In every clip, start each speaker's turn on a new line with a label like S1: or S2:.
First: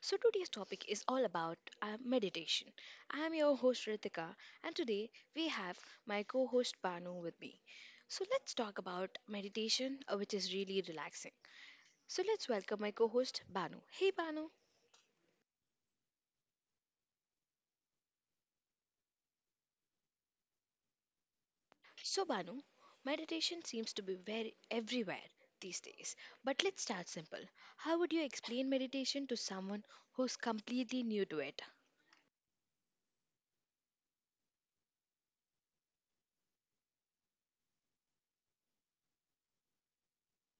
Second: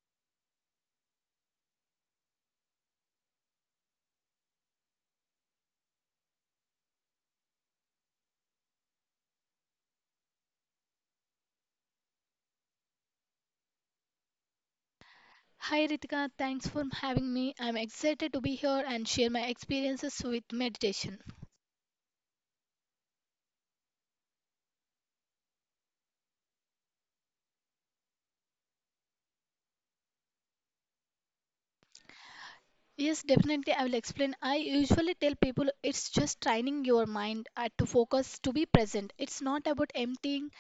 S1: So, today's topic is all about meditation. I am your host, Ritika, and today we have my co host, Banu, with me. So, let's talk about meditation, which is really relaxing. So, let's welcome my co host, Banu. Hey, Banu.
S2: Hi Ritika, thanks for having me. I'm excited to be here and share my experiences with meditation.
S1: So, Banu, meditation seems to be very everywhere these days. But let's start simple. How would you explain meditation to someone who's completely new to it?
S2: Yes, definitely I will explain. I usually tell people it's just training your mind to focus, to be present. It's not about emptying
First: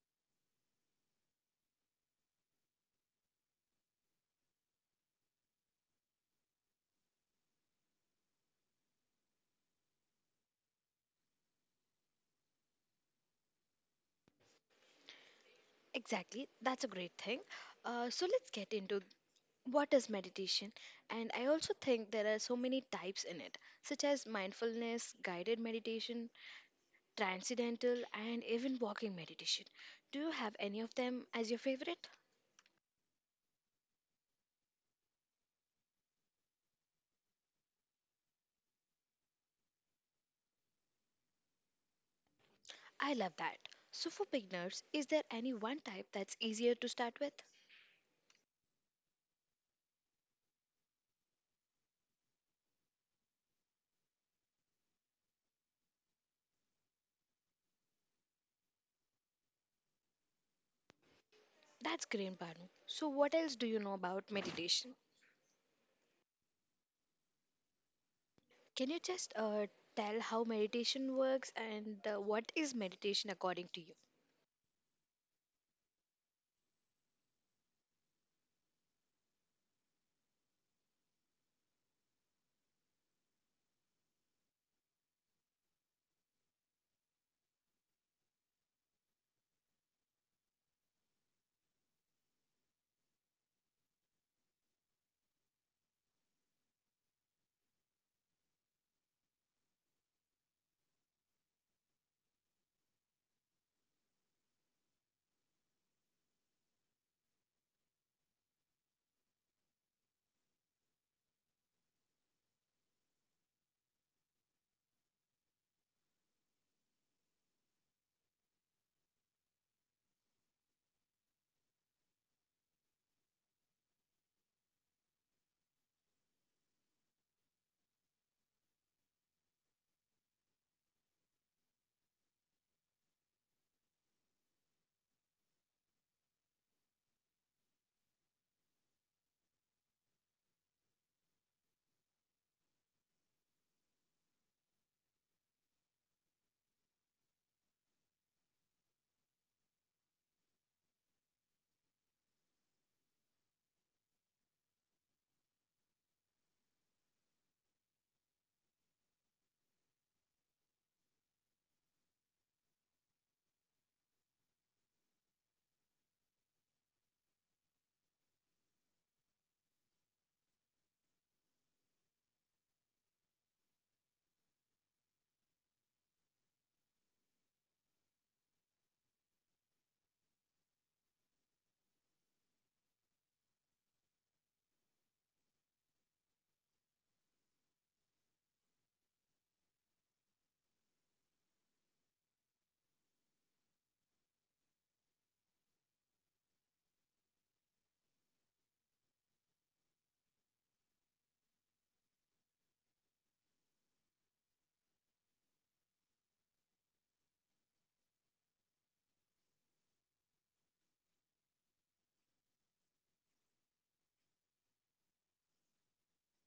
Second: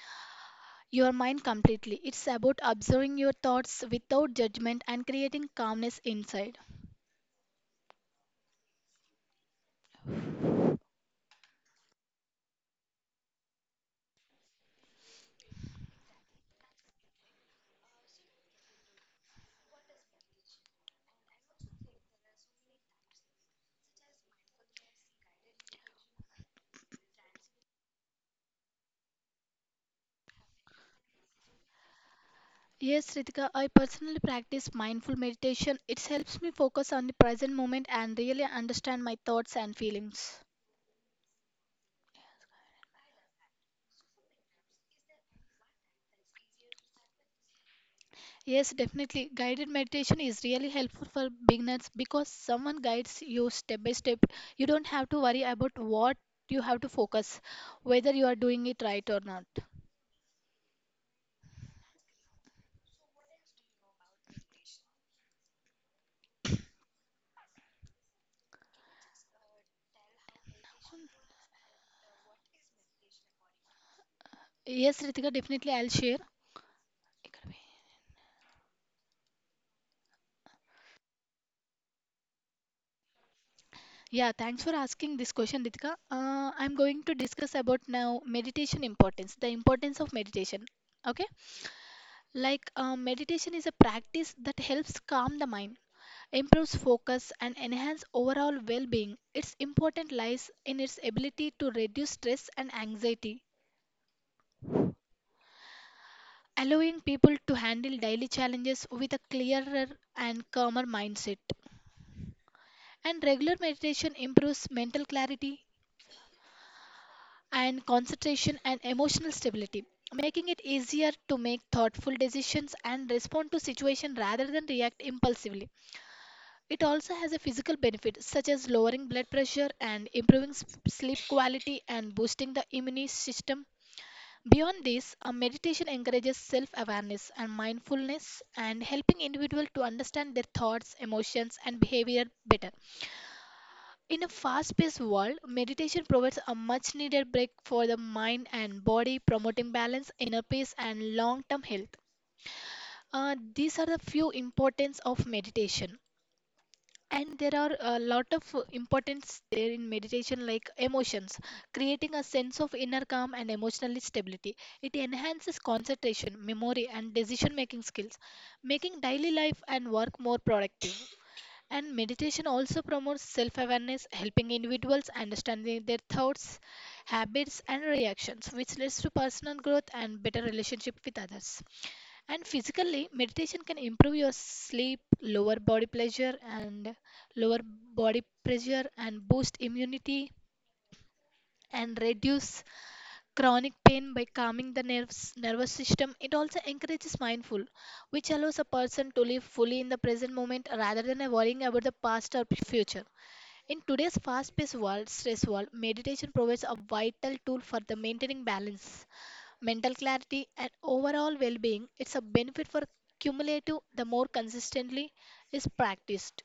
S2: your mind completely. It's about observing your thoughts without judgment and creating calmness inside.
S1: Exactly, that's a great thing. So let's get into what is meditation. And I also think there are so many types in it, such as mindfulness, guided meditation, transcendental, and even walking meditation. Do you have any of them as your favorite?
S2: Yes, Ritika, I personally practice mindful meditation. It helps me focus on the present moment and really understand my thoughts and feelings.
S1: I love that. So for beginners, is there any one type that's easier to start with?
S2: Yes, definitely. Guided meditation is really helpful for beginners because someone guides you step by step. You don't have to worry about what you have to focus, whether you are doing it right or not.
S1: That's great, Banu. So what else do you know about meditation? Can you just tell how meditation works and what is meditation according to you?
S2: Yes, Ritika, definitely I'll share. Yeah, thanks for asking this question, Ritika. I'm going to discuss about now meditation importance, the importance of meditation. Okay, like meditation is a practice that helps calm the mind, improves focus and enhance overall well-being. Its importance lies in its ability to reduce stress and anxiety, allowing people to handle daily challenges with a clearer and calmer mindset. And regular meditation improves mental clarity and concentration and emotional stability, making it easier to make thoughtful decisions and respond to situations rather than react impulsively. It also has a physical benefit such as lowering blood pressure and improving sleep quality and boosting the immune system. Beyond this, a meditation encourages self-awareness and mindfulness and helping individuals to understand their thoughts, emotions and behavior better. In a fast-paced world, meditation provides a much-needed break for the mind and body, promoting balance, inner peace and long-term health. These are the few importance of meditation. And there are a lot of importance there in meditation like emotions, creating a sense of inner calm and emotional stability. It enhances concentration, memory and decision making skills, making daily life and work more productive. And meditation also promotes self awareness, helping individuals understanding their thoughts, habits and reactions, which leads to personal growth and better relationship with others. And physically, meditation can improve your sleep, lower body pleasure and lower body pressure and boost immunity and reduce chronic pain by calming the nerves nervous system. It also encourages mindful, which allows a person to live fully in the present moment rather than worrying about the past or future. In today's fast-paced world, stress world, meditation provides a vital tool for the maintaining balance, mental clarity and overall well-being. It's a benefit for cumulative, the more consistently is practiced,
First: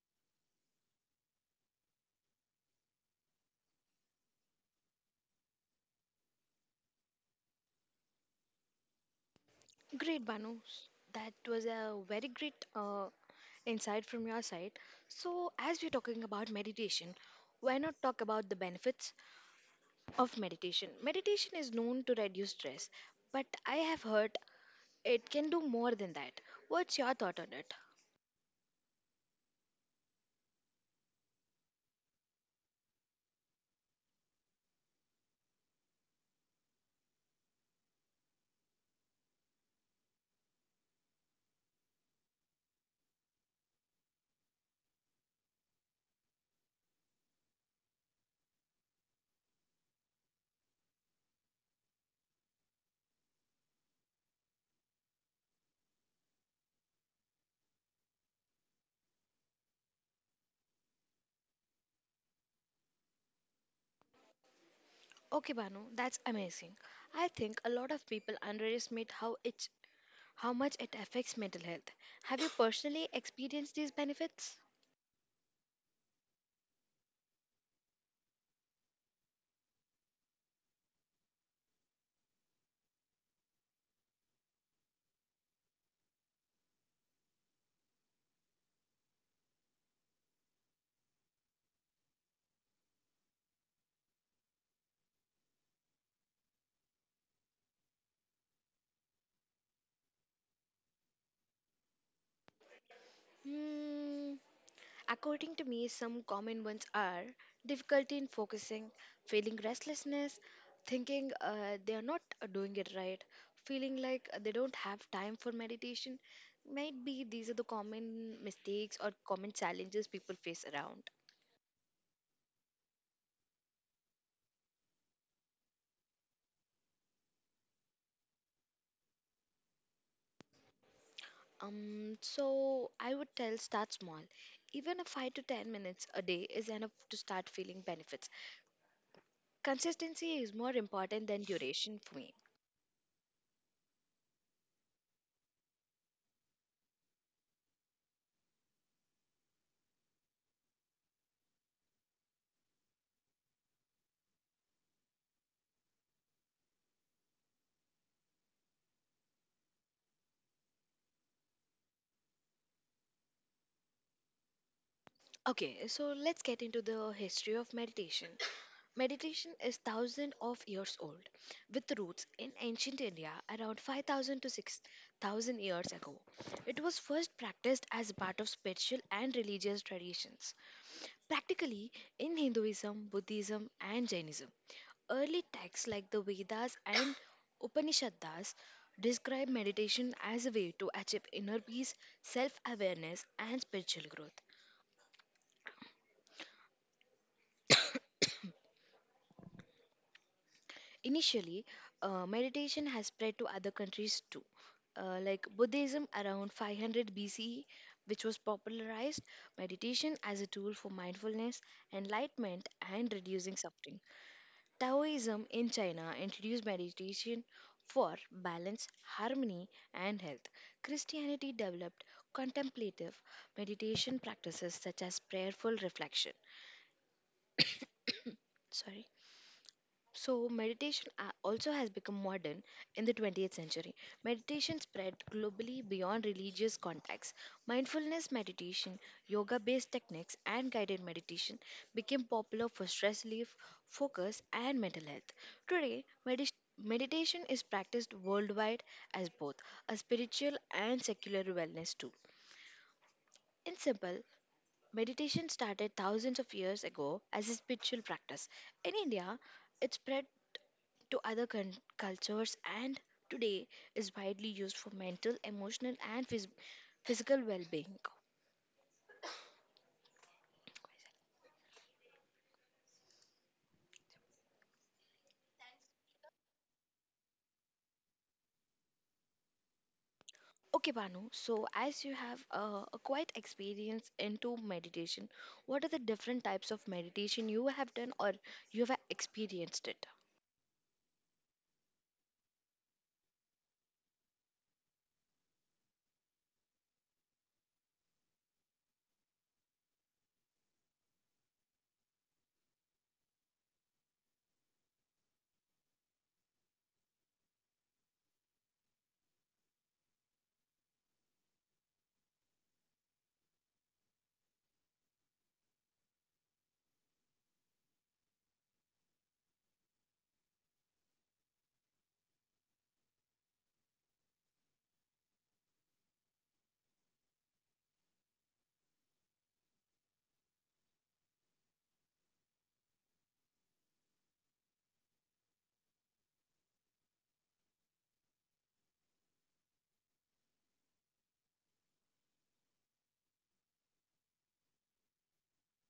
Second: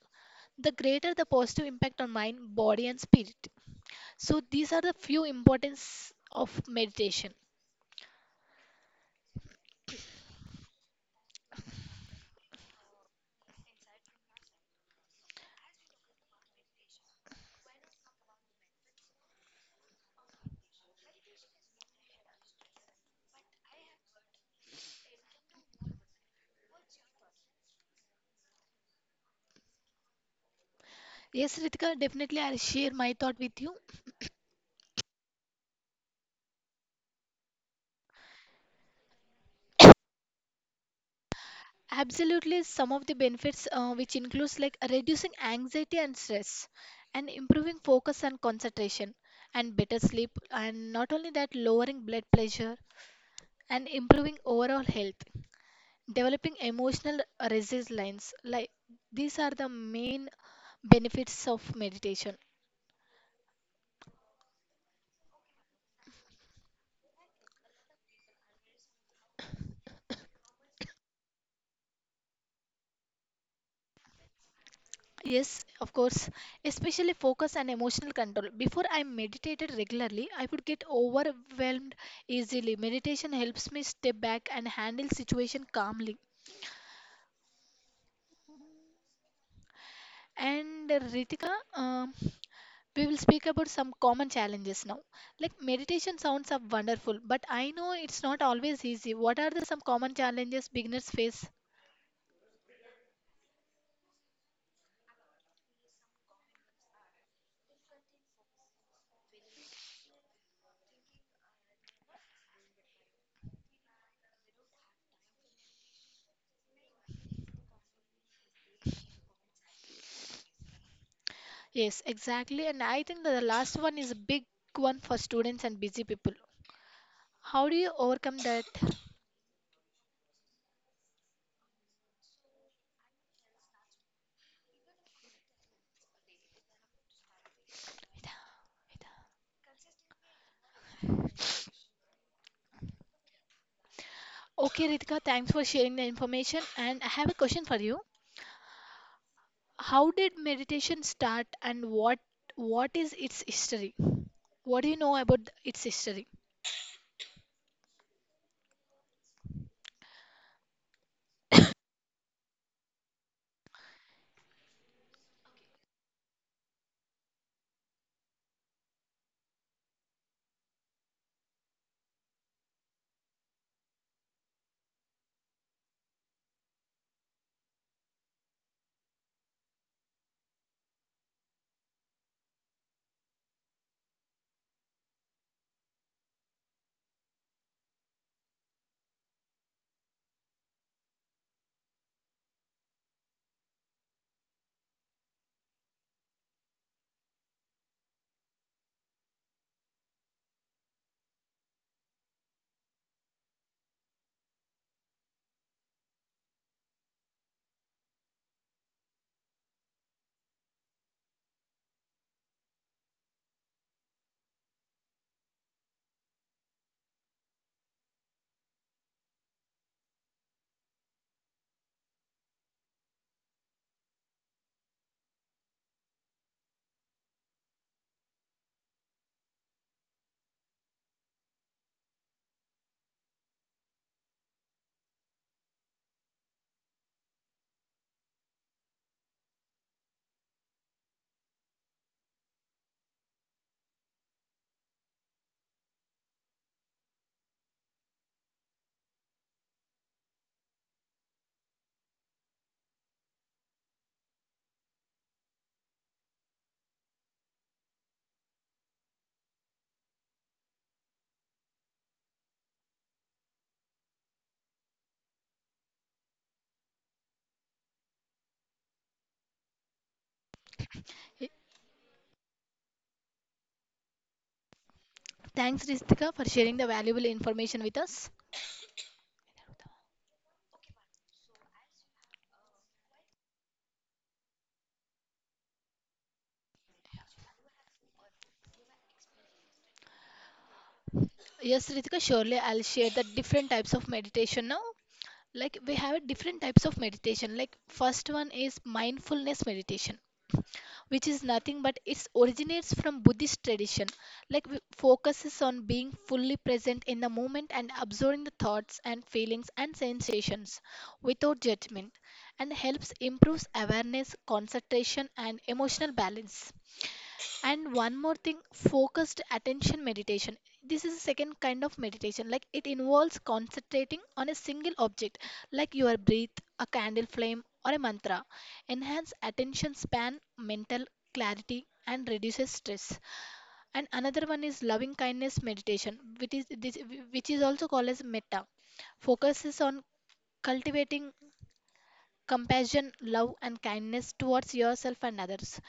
S2: the greater the positive impact on mind, body and spirit. So these are the few importance of meditation.
S1: Great, Banu. That was a very great insight from your side. So, as we're talking about meditation, why not talk about the benefits of meditation? Meditation is known to reduce stress, but I have heard it can do more than that. What's your thought on it?
S2: Yes Ritika, definitely I'll share my thought with you. Absolutely, some of the benefits which includes like reducing anxiety and stress and improving focus and concentration and better sleep and not only that, lowering blood pressure and improving overall health, developing emotional resilience. Like these are the main benefits of meditation.
S1: Okay, Banu, that's amazing. I think a lot of people underestimate how much it affects mental health. Have you personally experienced these benefits?
S2: Yes, of course, especially focus and emotional control. Before I meditated regularly I would get overwhelmed easily. Meditation helps me step back and handle situation calmly. And Ritika, um, we will speak about some common challenges now. Like meditation sounds are wonderful, but I know it's not always easy. What are the some common challenges beginners face?
S1: Hmm. According to me, some common ones are difficulty in focusing, feeling restlessness, thinking they are not doing it right, feeling like they don't have time for meditation. Might be these are the common mistakes or common challenges people face around.
S2: Yes, exactly. And I think that the last one is a big one for students and busy people. How do you overcome that?
S1: So I would tell start small. Even a 5 to 10 minutes a day is enough to start feeling benefits. Consistency is more important than duration for me.
S2: Okay, Ritika, thanks for sharing the information. And I have a question for you. How did meditation start and what is its history? What do you know about its history?
S1: Okay, so let's get into the history of meditation. Meditation is thousands of years old, with roots in ancient India around 5,000 to 6,000 years ago. It was first practiced as part of spiritual and religious traditions, practically in Hinduism, Buddhism, and Jainism. Early texts like the Vedas and Upanishads describe meditation as a way to achieve inner peace, self awareness, and spiritual growth. Initially, meditation has spread to other countries too, like Buddhism around 500 BCE, which was popularized meditation as a tool for mindfulness, enlightenment, and reducing suffering. Taoism in China introduced meditation for balance, harmony, and health. Christianity developed contemplative meditation practices such as prayerful reflection. Sorry. So, meditation also has become modern in the 20th century. Meditation spread globally beyond religious contexts. Mindfulness meditation, yoga based techniques, and guided meditation became popular for stress relief, focus, and mental health. Today, meditation is practiced worldwide as both a spiritual and secular wellness tool. In simple, meditation started thousands of years ago as a spiritual practice. In India, it spread to other cultures and today is widely used for mental, emotional, and physical well being.
S2: Eh, thanks, Ritika, for sharing the valuable information with us.
S1: Okay, Banu, so as you have a quite experience into meditation, what are the different types of meditation you have done or you have experienced it?
S2: Yes, Ritika, surely I'll share the different types of meditation now. Like we have different types of meditation. Like first one is mindfulness meditation, which is nothing but it originates from Buddhist tradition, like focuses on being fully present in the moment and absorbing the thoughts and feelings and sensations without judgment, and helps improves awareness, concentration, and emotional balance. And one more thing, focused attention meditation. This is a second kind of meditation. Like it involves concentrating on a single object, like your breath, a candle flame, or a mantra. Enhance attention span, mental clarity, and reduces stress. And another one is loving kindness meditation, which is this, which is also called as metta. Focuses on cultivating compassion, love, and kindness towards yourself and others,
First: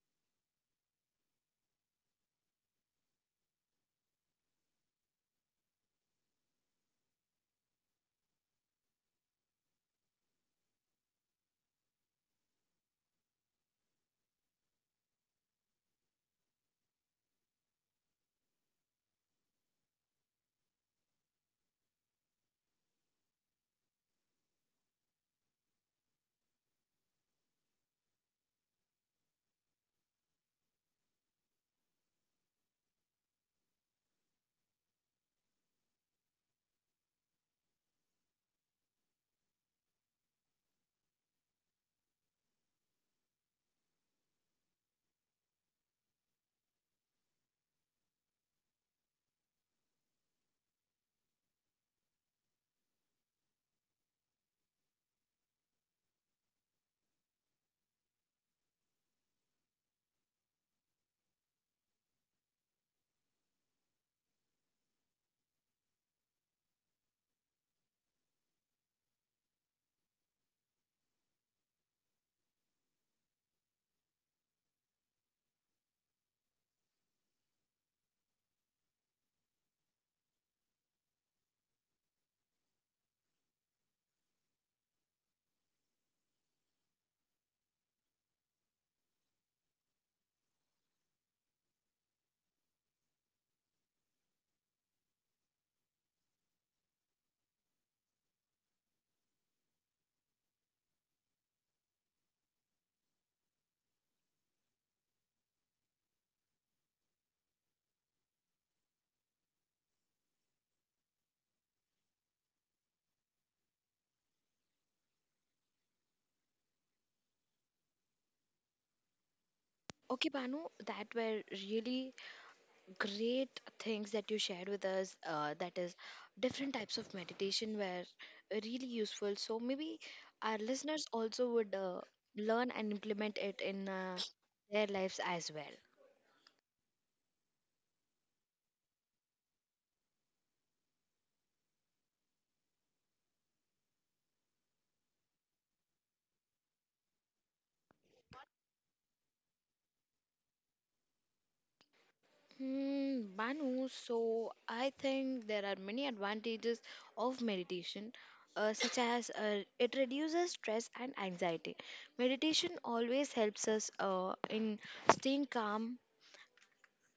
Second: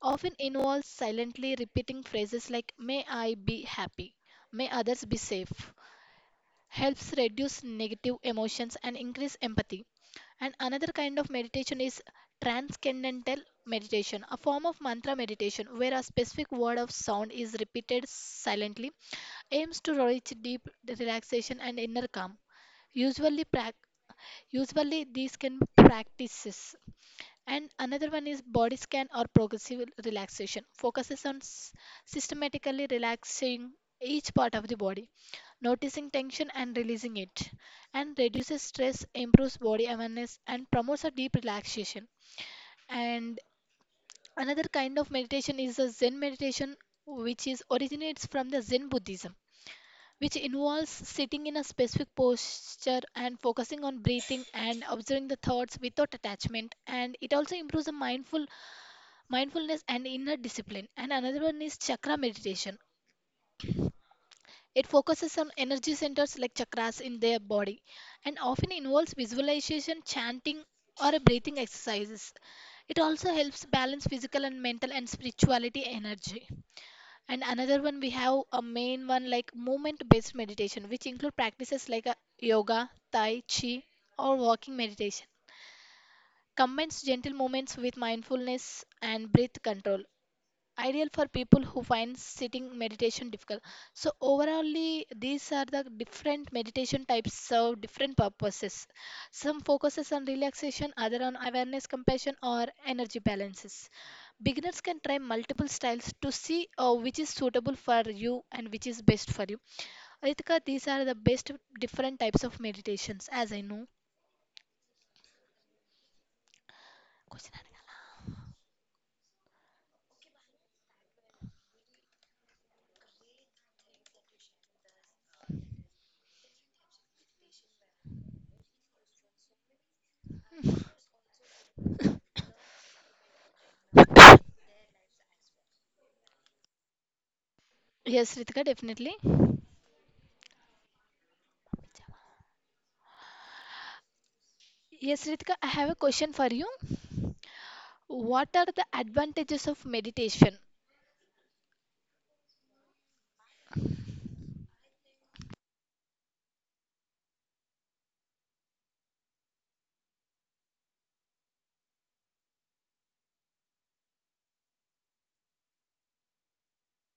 S2: often involves silently repeating phrases like may I be happy, may others be safe, helps reduce negative emotions and increase empathy. And another kind of meditation is transcendental meditation, a form of mantra meditation where a specific word of sound is repeated silently, aims to reach deep relaxation and inner calm. Usually, prac- usually these can be practices. And another one is body scan or progressive relaxation, focuses on systematically relaxing each part of the body, noticing tension and releasing it, and reduces stress, improves body awareness, and promotes a deep relaxation. And another kind of meditation is the Zen meditation, which is originates from the Zen Buddhism, which involves sitting in a specific posture and focusing on breathing and observing the thoughts without attachment. And it also improves the mindfulness and inner discipline. And another one is chakra meditation. It focuses on energy centers like chakras in their body, and often involves visualization, chanting or breathing exercises. It also helps balance physical and mental and spirituality energy. And another one we have, a main one, like movement based meditation, which include practices like yoga, tai chi or walking meditation, combines gentle movements with mindfulness and breath control, ideal for people who find sitting meditation difficult. So overallly, these are the different meditation types serve different purposes. Some focuses on relaxation, other on awareness, compassion, or energy balances. Beginners can try multiple styles to see which is suitable for you and which is best for you. Ritika, these are the best different types of meditations, as I know. Question.
S1: Okay, Banu, that were really great things that you shared with us that is different types of meditation were really useful so maybe our listeners also would learn and implement it in their lives as well.
S2: Yes, Ritika, definitely. Yes, Ritika, I have a question for you. What are the advantages of meditation?
S1: Hmm, Banu, so I think there are many advantages of meditation, such as it reduces stress and anxiety. Meditation always helps us in staying calm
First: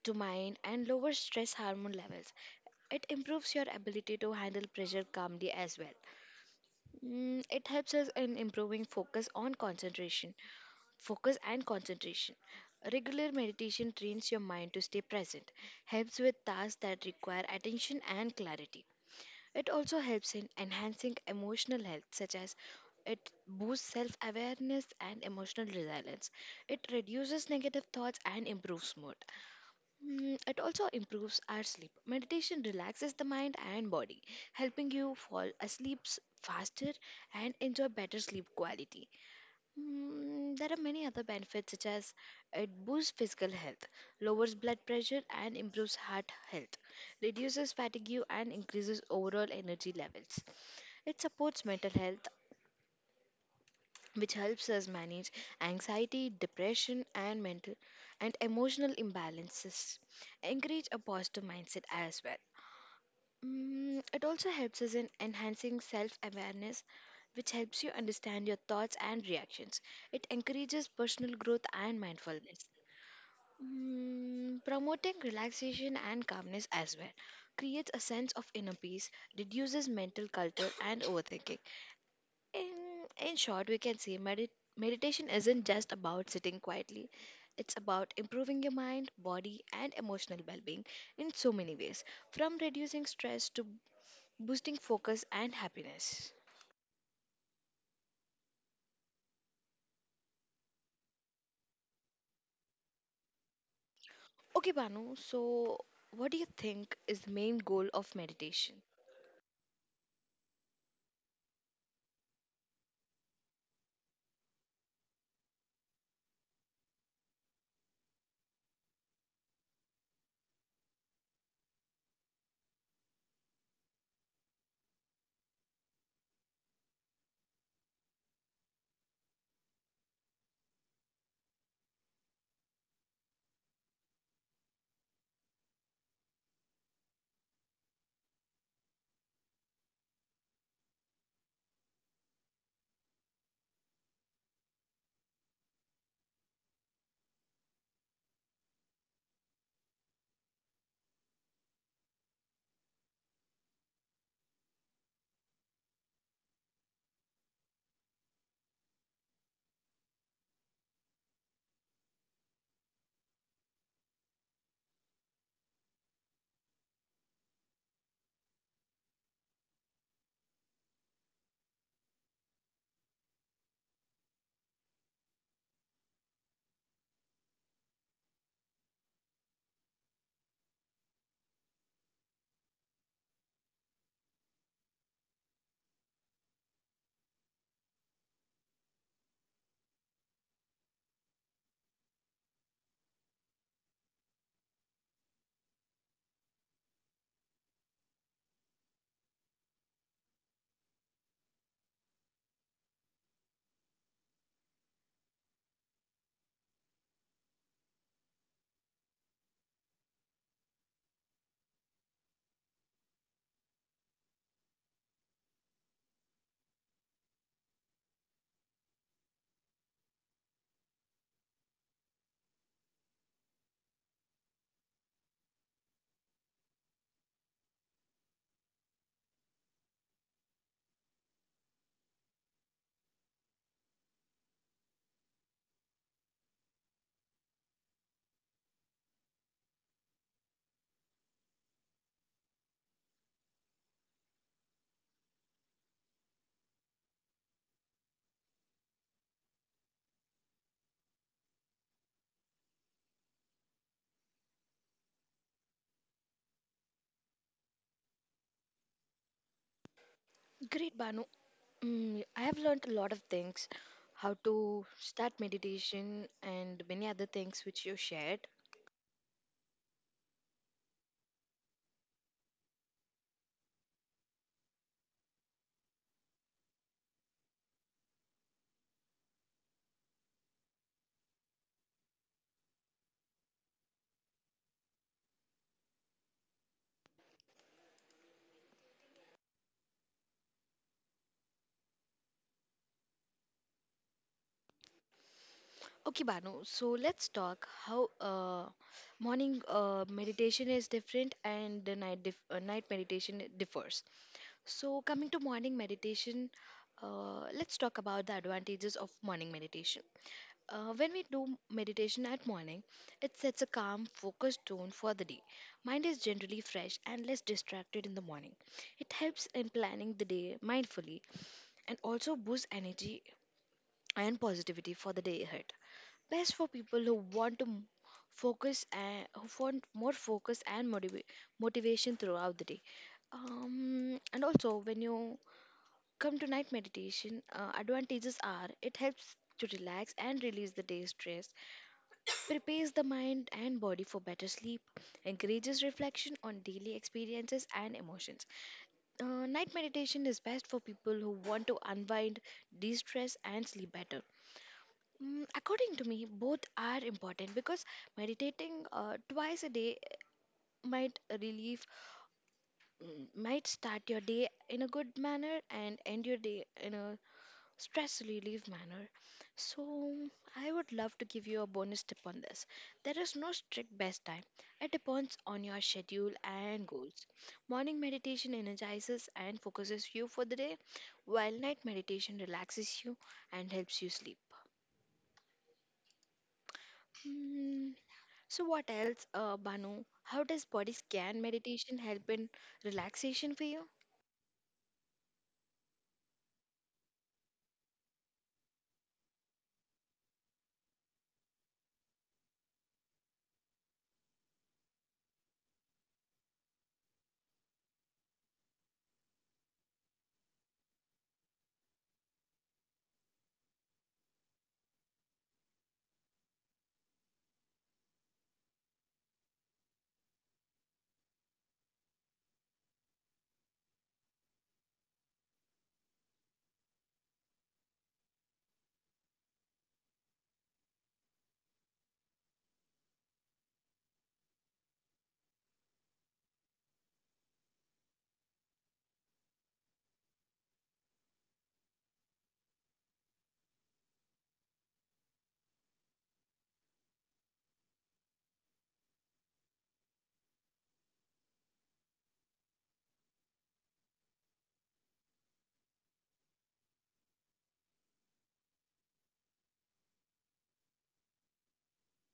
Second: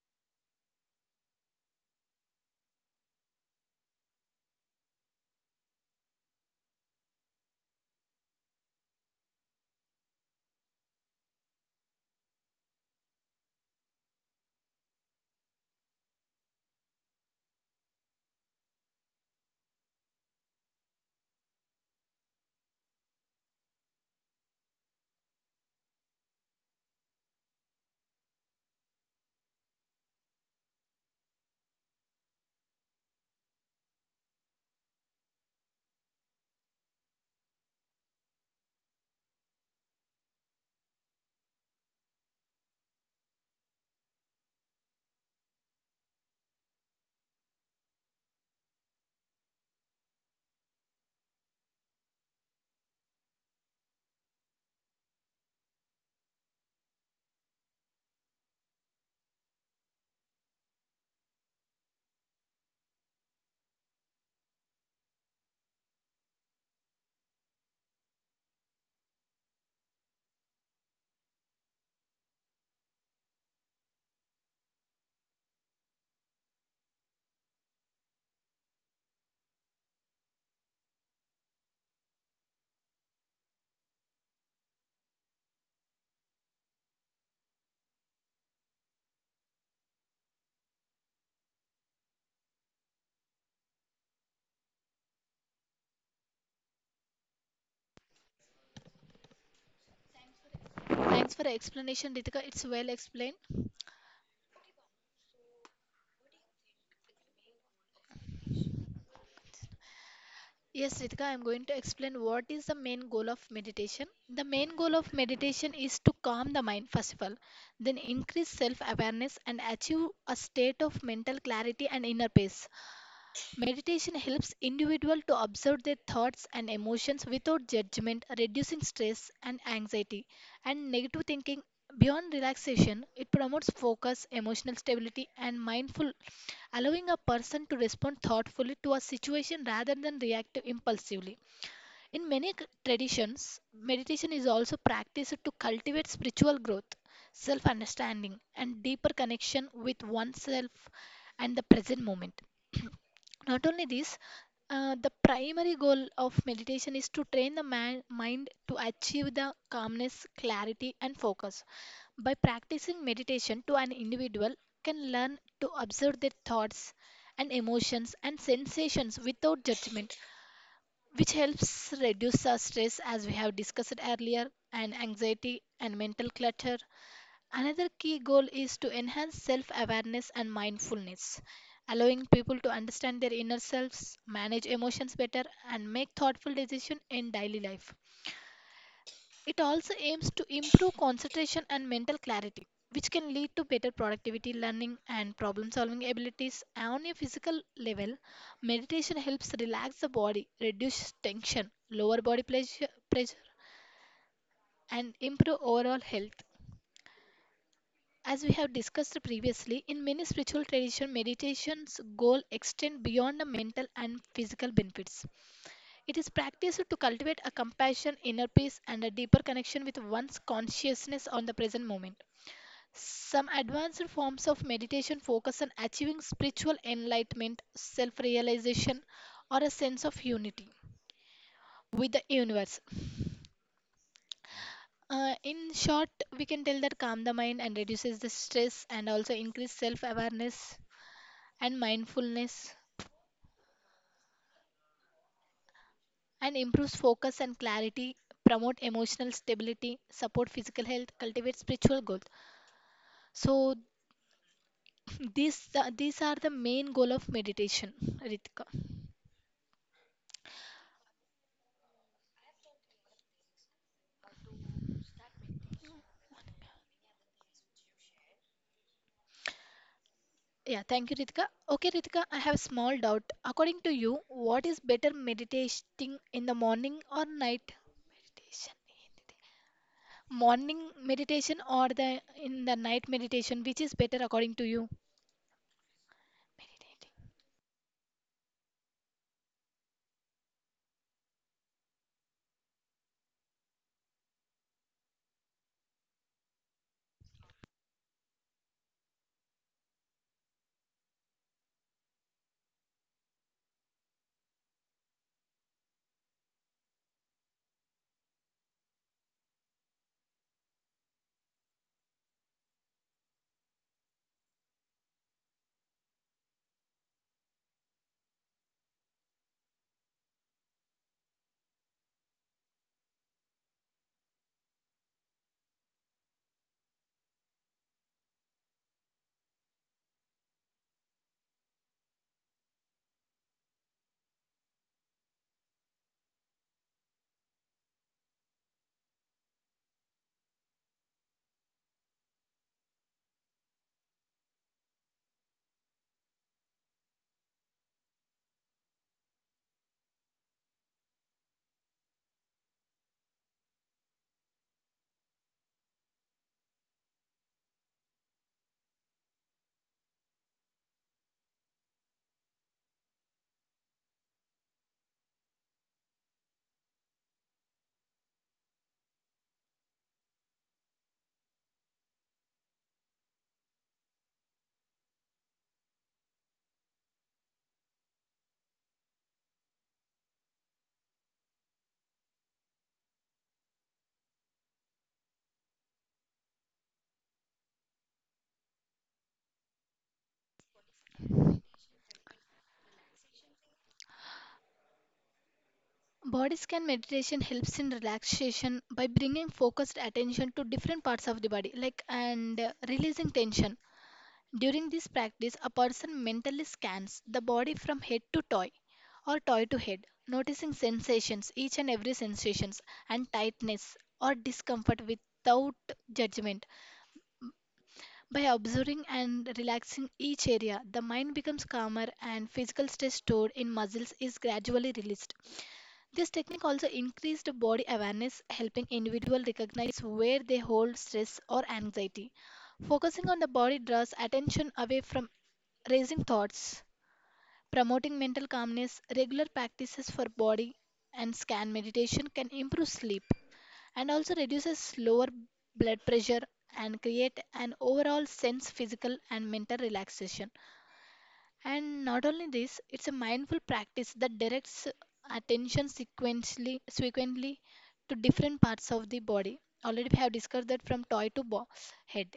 S1: to mind and lower stress hormone levels. It improves your ability to handle pressure calmly as well. Mm, it helps us in improving focus on concentration. Focus and concentration. Regular meditation trains your mind to stay present, helps with tasks that require attention and clarity. It also helps in enhancing emotional health, such as it boosts self awareness and emotional resilience. It reduces negative thoughts and improves mood. Mm, it also improves our sleep. Meditation relaxes the mind and body, helping you fall asleep faster and enjoy better sleep quality. Mm, there are many other benefits, such as it boosts physical health, lowers blood pressure, and improves heart health, reduces fatigue, and increases overall energy levels. It supports mental health, which helps us manage anxiety, depression, and mental and emotional imbalances. Encourage a positive mindset as well. Mm, it also helps us in enhancing self awareness, which helps you understand your thoughts and reactions. It encourages personal growth and mindfulness. Mm, promoting relaxation and calmness as well creates a sense of inner peace, reduces mental culture and overthinking. In, in short, we can say meditation isn't just about sitting quietly. It's about improving your mind, body, and emotional well being in so many ways, from reducing stress to boosting focus and happiness.
S2: Thanks for the explanation, Ritika. It's well explained.
S1: Okay, Banu, so what do you think is the main goal of meditation?
S2: Yes, Ritika, I'm going to explain what is the main goal of meditation. The main goal of meditation is to calm the mind, first of all, then increase self awareness and achieve a state of mental clarity and inner peace. Meditation helps individual to observe their thoughts and emotions without judgment, reducing stress and anxiety and negative thinking. Beyond relaxation, it promotes focus, emotional stability and mindful, allowing a person to respond thoughtfully to a situation rather than react impulsively. In many traditions, meditation is also practiced to cultivate spiritual growth, self-understanding and deeper connection with oneself and the present moment. Not only this, the primary goal of meditation is to train the mind to achieve the calmness, clarity and focus. By practicing meditation to an individual can learn to observe their thoughts and emotions and sensations without judgment, which helps reduce our stress, as we have discussed earlier, and anxiety and mental clutter. Another key goal is to enhance self awareness and mindfulness, allowing people to understand their inner selves, manage emotions better, and make thoughtful decisions in daily life. It also aims to improve concentration and mental clarity, which can lead to better productivity, learning, and problem solving abilities. On a physical level, meditation helps relax the body, reduce tension, lower body pleasure, pressure, and improve overall health. As we have discussed previously, in many spiritual traditions, meditation's goal extend beyond the mental and physical benefits. It is practiced to cultivate a compassion, inner peace, and a deeper connection with one's consciousness on the present moment. Some advanced forms of meditation focus on achieving spiritual enlightenment, self realization, or a sense of unity with the universe. In short, we can tell that calm the mind and reduces the stress and also increase self awareness and mindfulness and improves focus and clarity, promote emotional stability, support physical health, cultivate spiritual growth. So these these are the main goal of meditation, Ritika.
S1: Great, Banu. Mm, I have learned a lot of things how to start meditation and many other things which you shared.
S2: Yeah, thank you, Ritika. Okay, Ritika, I have a small doubt. According to you, what is better meditating in the morning or night? Meditation in the day. Morning meditation or the in the night meditation, which is better according to you?
S1: Okay, Banu. So let's talk how morning meditation is different and the night night meditation differs. So coming to morning meditation, let's talk about the advantages of morning meditation. When we do meditation at morning, it sets a calm, focused tone for the day. Mind is generally fresh and less distracted in the morning. It helps in planning the day mindfully and also boosts energy and positivity for the day ahead, best for people who want to focus, and who want more focus and motivation throughout the day. And also when you come to night meditation, advantages are it helps to relax and release the day's stress, prepares the mind and body for better sleep, encourages reflection on daily experiences and emotions. Night meditation is best for people who want to unwind, de-stress and sleep better. Mm, according to me, both are important because meditating twice a day might relieve, might start your day in a good manner and end your day in a stress relief manner. So, I would love to give you a bonus tip on this. There is no strict best time, it depends on your schedule and goals. Morning meditation energizes and focuses you for the day, while night meditation relaxes you and helps you sleep. Hmm. So what else, Banu? How does body scan meditation help in relaxation for you?
S2: Body scan meditation helps in relaxation by bringing focused attention to different parts of the body, like and releasing tension. During this practice, a person mentally scans the body from head to toe or toe to head, noticing sensations, each and every sensations, and tightness or discomfort without judgment. By observing and relaxing each area, the mind becomes calmer and physical stress stored in muscles is gradually released. This technique also increased body awareness, helping individuals recognize where they hold stress or anxiety. Focusing on the body draws attention away from racing thoughts. Promoting mental calmness, regular practices for body and scan meditation can improve sleep and also reduces lower blood pressure and create an overall sense physical and mental relaxation. And not only this, it's a mindful practice that directs attention sequentially, to different parts of the body. Already we have discussed that from head.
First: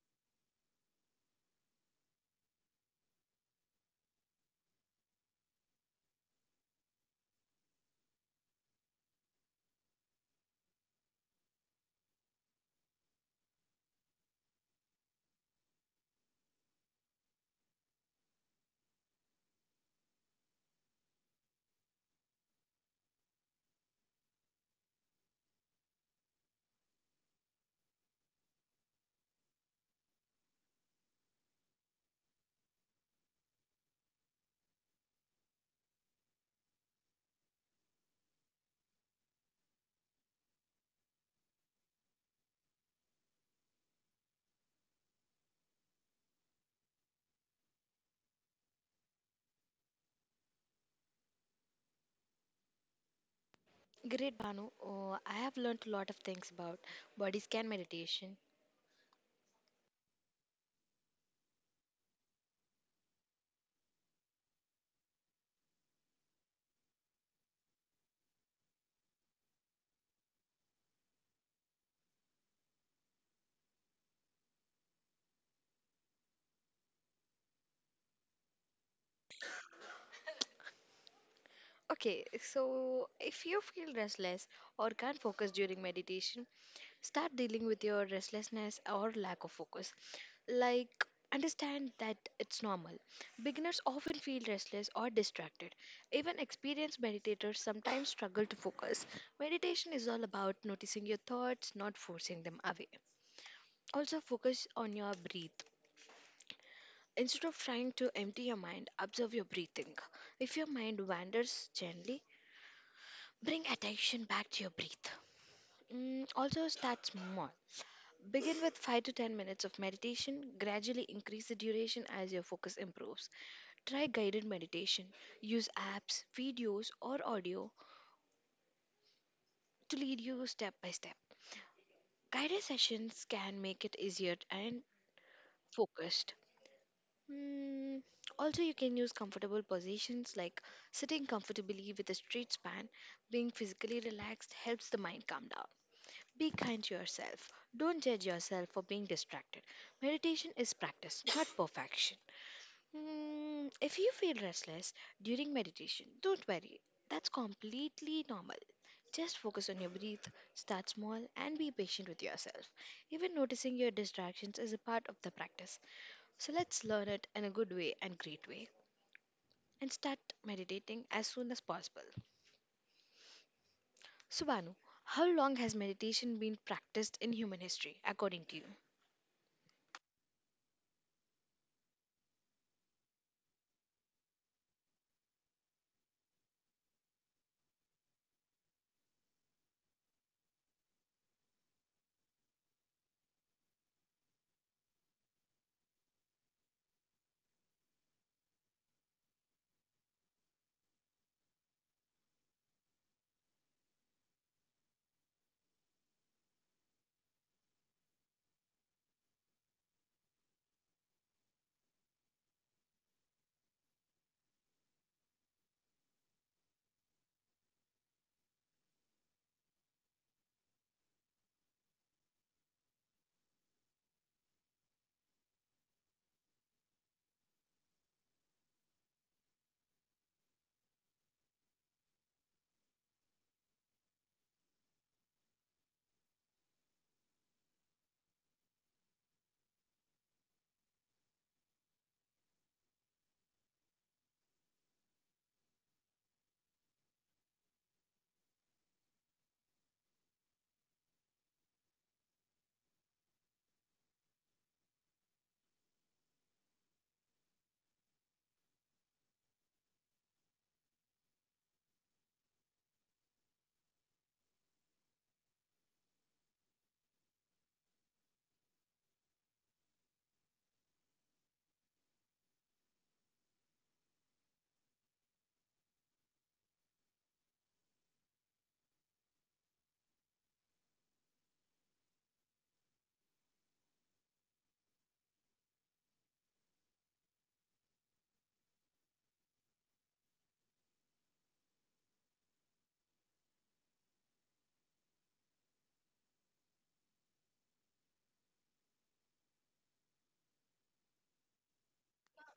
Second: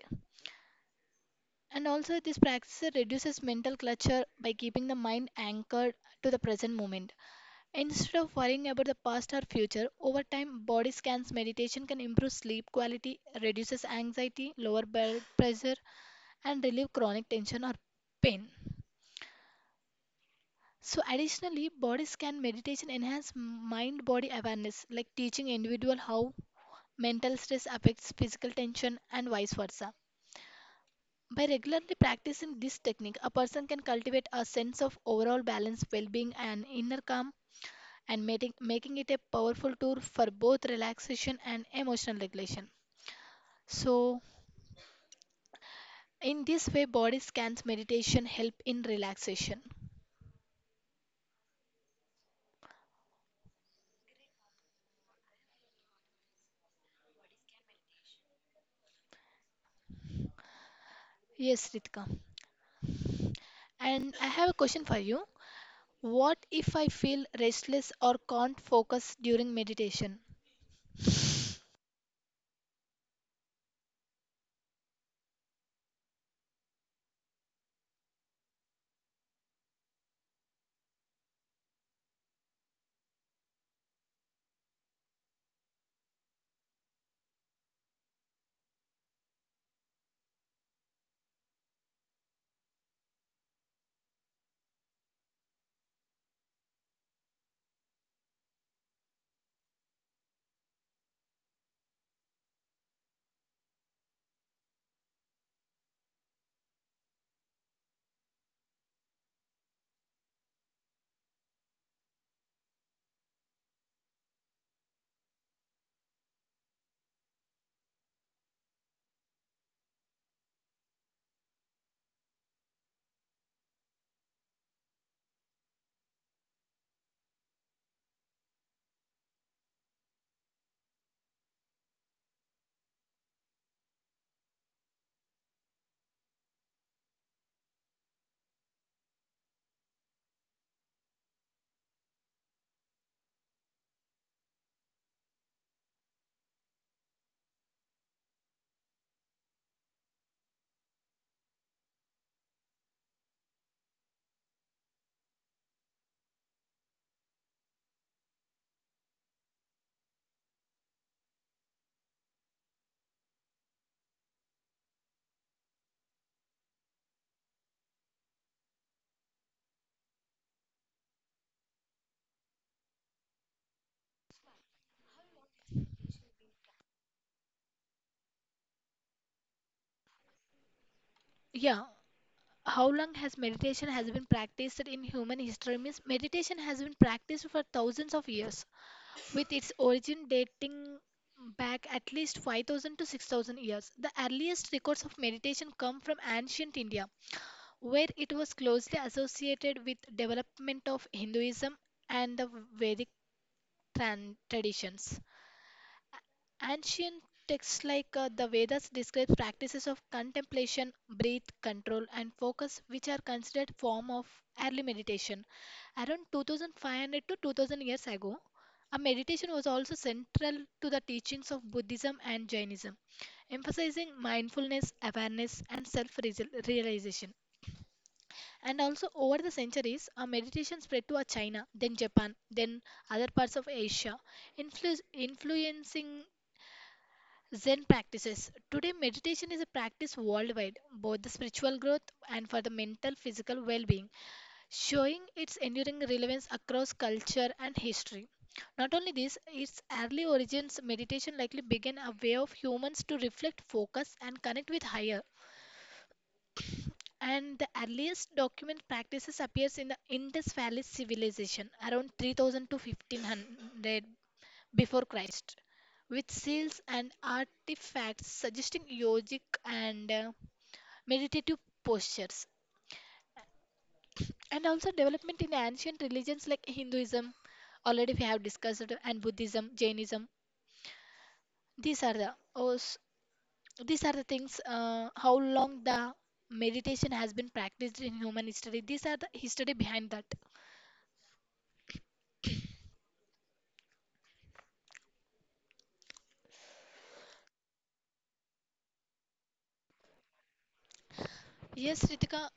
S2: And also this practice reduces mental clutter by keeping the mind anchored to the present moment. Instead of worrying about the past or future, over time body scans meditation can improve sleep quality, reduces anxiety, lower blood pressure and relieve chronic tension or pain. So, additionally, body scan meditation enhance mind body awareness, like teaching individual how mental stress affects physical tension and vice versa. By regularly practicing this technique, a person can cultivate a sense of overall balance, well being, and inner calm, and making it a powerful tool for both relaxation and emotional regulation. So, in this way, body scans meditation help in relaxation.
S1: Great, Banu. I have learned a lot of things about body scan meditation.
S2: Yes, Ritika. And I have a question for you. What if I feel restless or can't focus during meditation?
S1: Okay, so if you feel restless or can't focus during meditation, start dealing with your restlessness or lack of focus. Like, understand that it's normal. Beginners often feel restless or distracted. Even experienced meditators sometimes struggle to focus. Meditation is all about noticing your thoughts, not forcing them away. Also, focus on your breath. Instead of trying to empty your mind, observe your breathing. If your mind wanders gently, bring attention back to your breath. Mm, also, start small. Begin with 5 to 10 minutes of meditation. Gradually increase the duration as your focus improves. Try guided meditation. Use apps, videos, or audio to lead you step by step. Guided sessions can make it easier and focused. Mm, also, you can use comfortable positions like sitting comfortably with a straight spine. Being physically relaxed helps the mind calm down. Be kind to yourself. Don't judge yourself for being distracted. Meditation is practice, not perfection. Mm, if you feel restless during meditation, don't worry. That's completely normal. Just focus on your breath, start small, and be patient with yourself. Even noticing your distractions is a part of the practice. So let's learn it in a good way and great way and start meditating as soon as possible. Subhanu, how long has meditation been practiced in human history, according to you?
S2: Yeah, how long has meditation has been practiced in human history means meditation has been practiced for thousands of years with its origin dating back at least 5000 to 6000 years. The earliest records of meditation come from ancient India where it was closely associated with development of Hinduism and the Vedic traditions. Ancient texts like the Vedas describe practices of contemplation, breath control, and focus, which are considered form of early meditation. Around 2,500 to 2,000 years ago, a meditation was also central to the teachings of Buddhism and Jainism, emphasizing mindfulness, awareness, and self-realization. And also, over the centuries, a meditation spread to China, then Japan, then other parts of Asia, influencing Zen practices. Today, meditation is a practice worldwide, both the spiritual growth and for the mental physical well being, showing its enduring relevance across culture and history. Not only this, its early origins, meditation likely began a way of humans to reflect, focus, and connect with higher. And the earliest document practices appears in the Indus Valley civilization around 3000 to 1500 before Christ, with seals and artifacts suggesting yogic and meditative postures, and also development in ancient religions like Hinduism, already we have discussed, and Buddhism, Jainism. These are the these are the things. How long the meditation has been practiced in human history? These are the history behind that. Yes, Ritika,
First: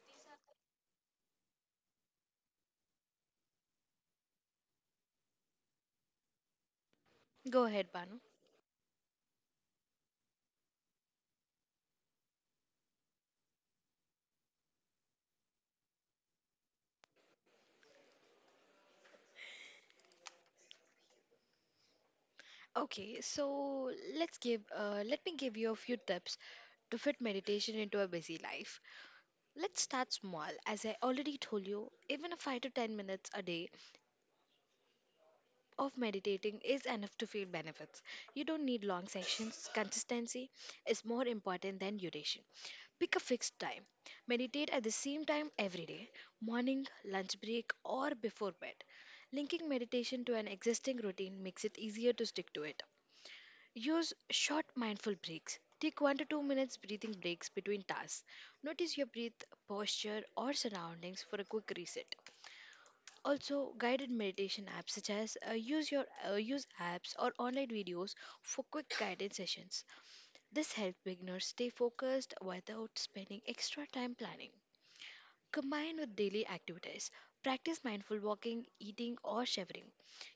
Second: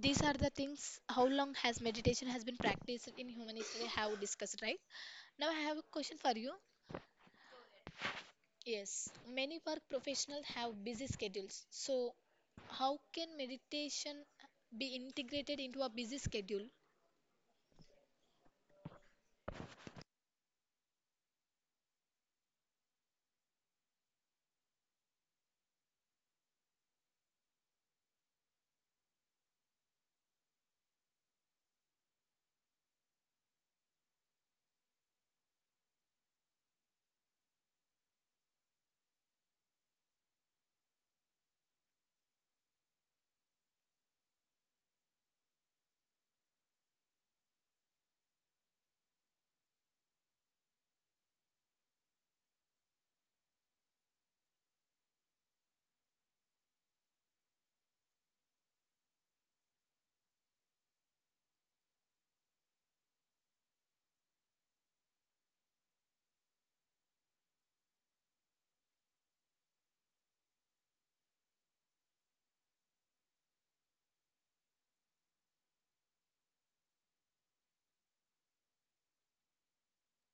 S2: these are the things. How long has meditation has been practiced in human history? Have discussed, right? Now I have a question for you.
S1: Go ahead, Banu.
S2: Yes, many work professionals have busy schedules. So, how can meditation be integrated into a busy schedule?
S1: Okay, so let me give you a few tips to fit meditation into a busy life. Let's start small. As I already told you, even a 5 to 10 minutes a day of meditating is enough to feel benefits. You don't need long sessions. Consistency is more important than duration. Pick a fixed time. Meditate at the same time every day, morning, lunch break, or before bed. Linking meditation to an existing routine makes it easier to stick to it. Use short mindful breaks. Take 1 to 2 minutes breathing breaks between tasks. Notice your breath, posture, or surroundings for a quick reset. Also, guided meditation apps, such as use apps or online videos for quick guided sessions. This helps beginners stay focused without spending extra time planning. Combine with daily activities. Practice mindful walking, eating, or showering.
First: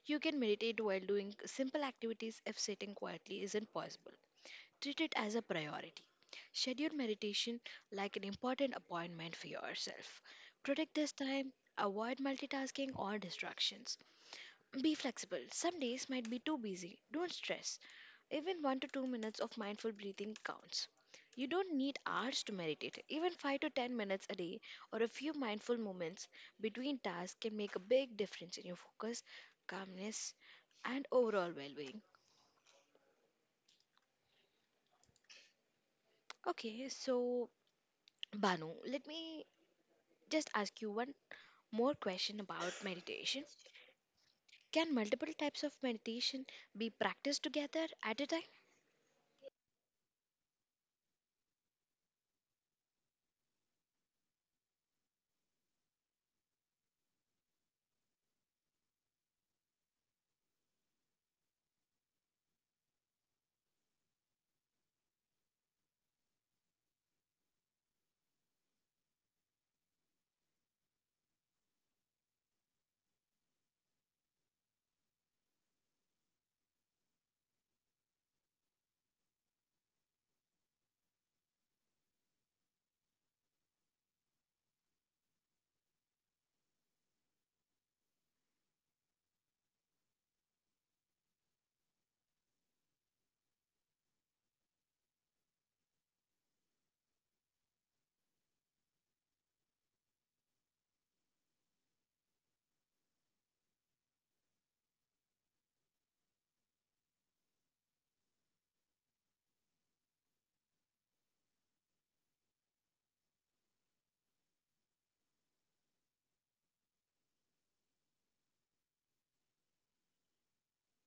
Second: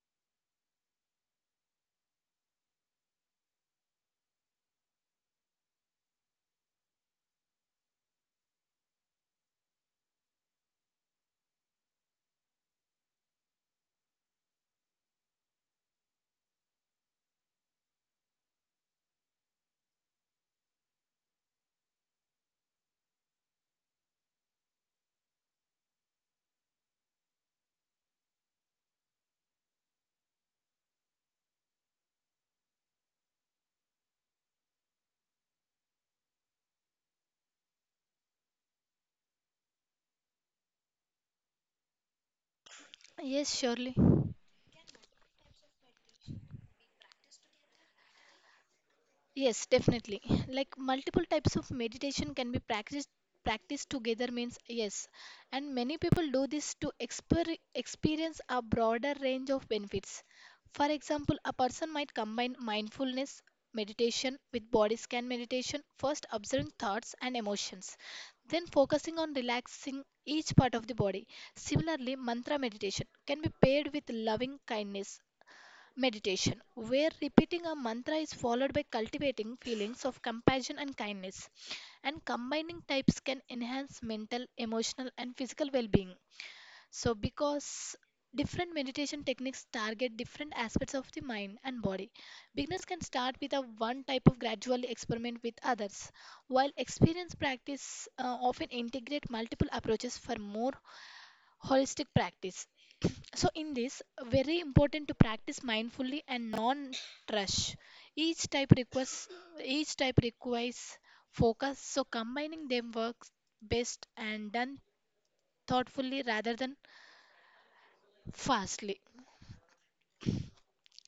S1: You can meditate while doing simple activities if sitting quietly isn't possible. Treat it as a priority. Schedule meditation like an important appointment for yourself. Protect this time, avoid multitasking or distractions. Be flexible. Some days might be too busy. Don't stress. Even 1 to 2 minutes of mindful breathing counts. You don't need hours to meditate. Even 5 to 10 minutes a day or a few mindful moments between tasks can make a big difference in your focus, calmness, and overall well being. Okay, so Banu, let me just ask you one more question about meditation.
S2: Yes, surely.
S1: Can multiple types of meditation be practiced together at a time?
S2: Yes, definitely. Like multiple types of meditation can be practiced together means yes and many people do this to experience a broader range of benefits, for example a person might combine mindfulness meditation with body scan meditation, first observing thoughts and emotions, then focusing on relaxing each part of the body. Similarly mantra meditation can be paired with loving kindness meditation, where repeating a mantra is followed by cultivating feelings of compassion and kindness, and combining types can enhance mental, emotional, and physical well being. So, because different meditation techniques target different aspects of the mind and body, beginners can start with a one type of gradually experiment with others, while experienced practice often integrate multiple approaches for more holistic practice. So, in this, very important to practice mindfully and non-rush. Each type requires each type requires focus. So, combining them works best and done thoughtfully rather than fastly.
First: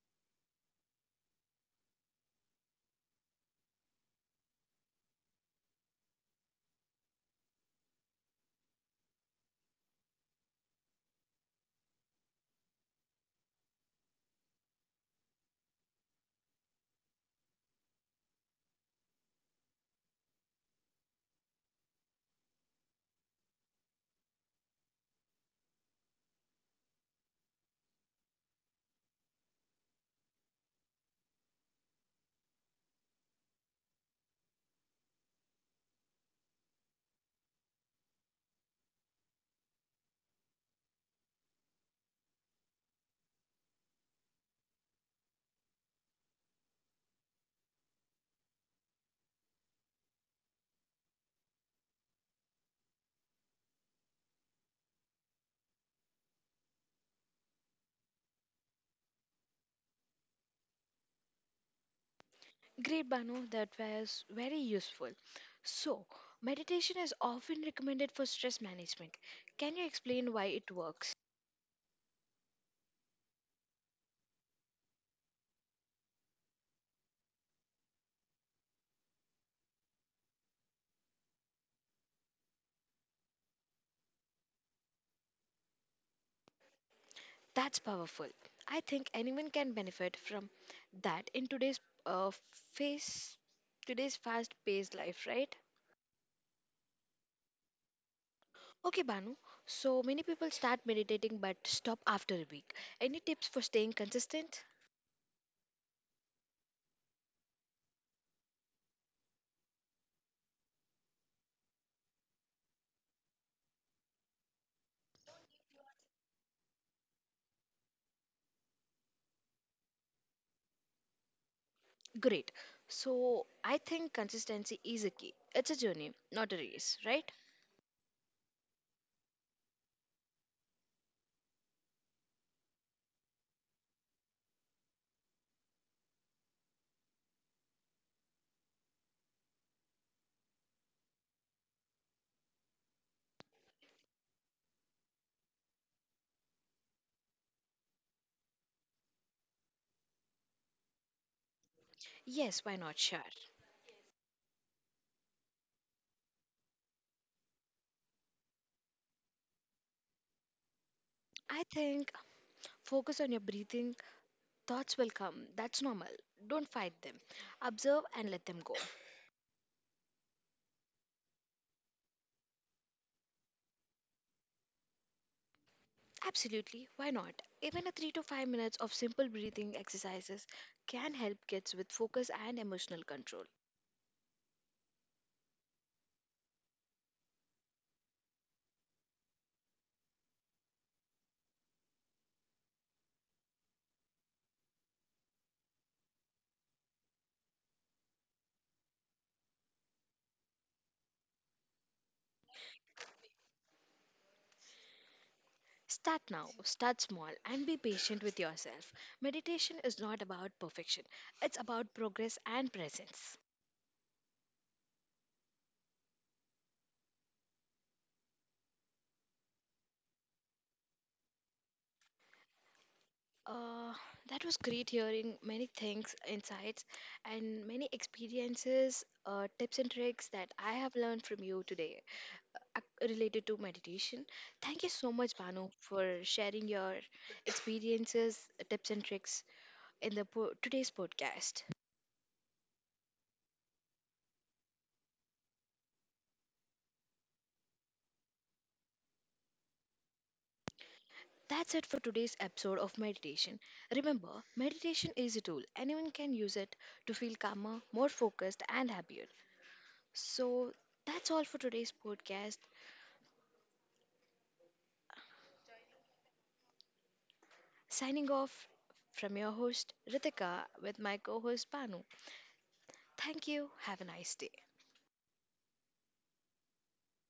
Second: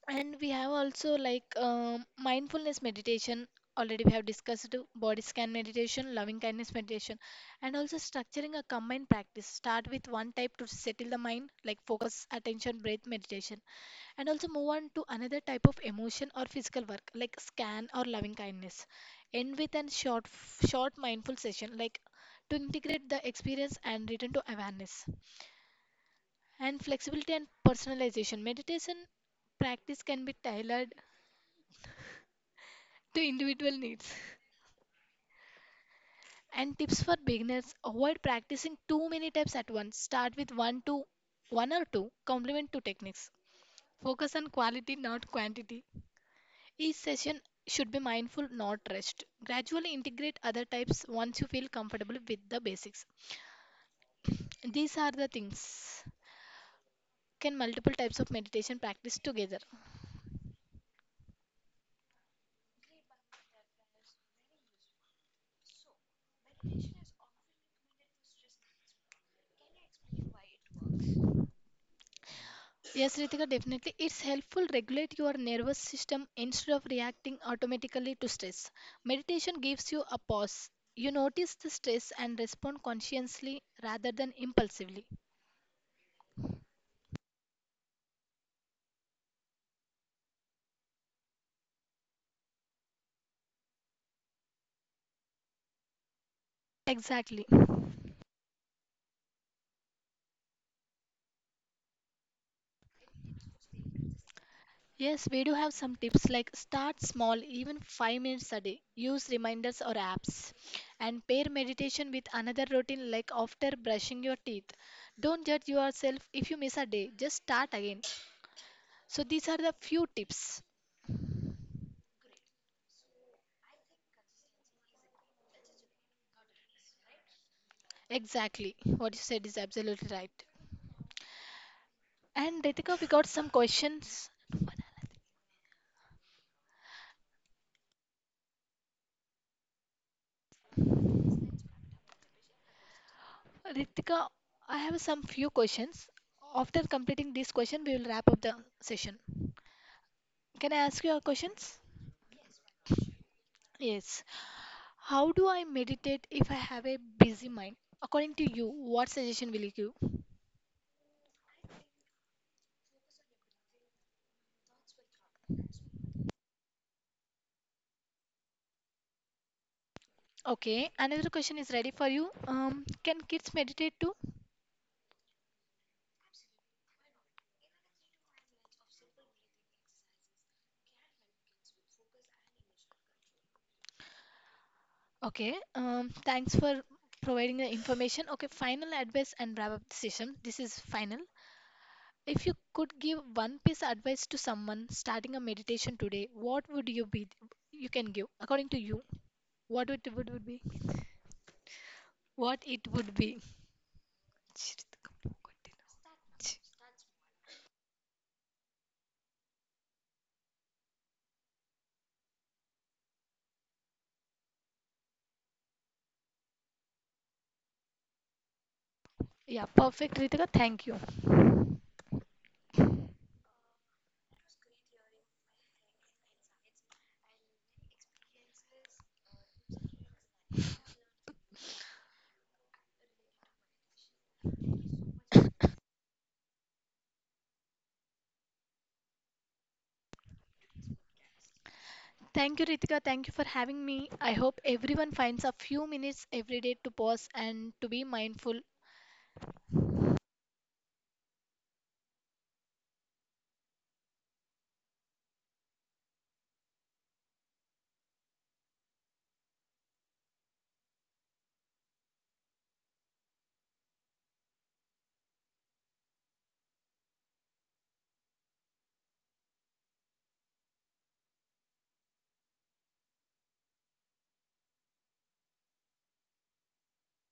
S2: And we have also like mindfulness meditation. Already we have discussed body scan meditation, loving kindness meditation, and also structuring a combined practice. Start with one type to settle the mind, like focus, attention, breath meditation, and also move on to another type of emotion or physical work like scan or loving kindness, end with a short short mindful session like to integrate the experience and return to awareness, and flexibility and personalization meditation practice can be tailored to individual needs, and tips for beginners, avoid practicing too many types at once, start with one to one or two complement two techniques, focus on quality not quantity. Each session should be mindful, not rushed. Gradually integrate other types once you feel comfortable with the basics. These are the things. Can multiple types of meditation practice together?
S1: Great, Banu, that was very useful. So, meditation is often recommended for stress management. Can you explain why it works?
S2: Yes, Ritika, definitely. It's helpful regulate your nervous system instead of reacting automatically to stress. Meditation gives you a pause. You notice the stress and respond consciously rather than impulsively.
S1: That's powerful. I think anyone can benefit from that in today's uh, face today's fast-paced life, right?
S2: Exactly.
S1: Okay, Banu. So many people start meditating but stop after a week. Any tips for staying consistent?
S2: Yes, we do have some tips like start small, even 5 minutes a day. Use reminders or apps. And pair meditation with another routine like after brushing your teeth. Don't judge yourself if you miss a day, just start again. So, these are the few tips.
S1: Great. So I think consistency is a key. It's a journey, not a race, right?
S2: Exactly. What you said is absolutely right. And Ritika, we got some questions. Ritika, I have some few questions. After completing this question, we will wrap up the session. Can I ask you our questions?
S1: Yes, why not? Sure.
S2: Yes. How do I meditate if I have a busy mind? According to you, what suggestion will you give?
S1: I think focus on your breathing. Thoughts will come. That's normal. Don't fight them. Observe and let them go.
S2: Okay, another question is ready for you. Can kids meditate too?
S1: Absolutely. Why not? Even a 3 to 5 minutes of simple breathing exercises can help kids with focus and emotional control.
S2: Okay, thanks for providing the information. Okay, final advice and wrap up the session. This is final. If you could give one piece of advice to someone starting a meditation today, what would you be? You can give according to you. What it would be? What it would be?
S1: Start now, start small, and be patient with yourself. Meditation is not about perfection, it's about progress and presence.
S2: Yeah, perfect, Ritika. Thank you.
S1: Uh, that was great hearing many things, insights, and many experiences, tips, and tricks that I have learned from you today related to meditation. Thank you so much, Banu, for sharing your experiences, tips, and tricks in the today's podcast.
S2: Thank you, Ritika. Thank you for having me. I hope everyone finds a few minutes every day to pause and to be mindful
S1: That's it for today's episode of meditation. Remember, meditation is a tool. Anyone can use it to feel calmer, more focused, and happier. So, that's all for today's podcast. Signing off from your host, Ritika, with my co host, Banu. Thank you. Have a nice day.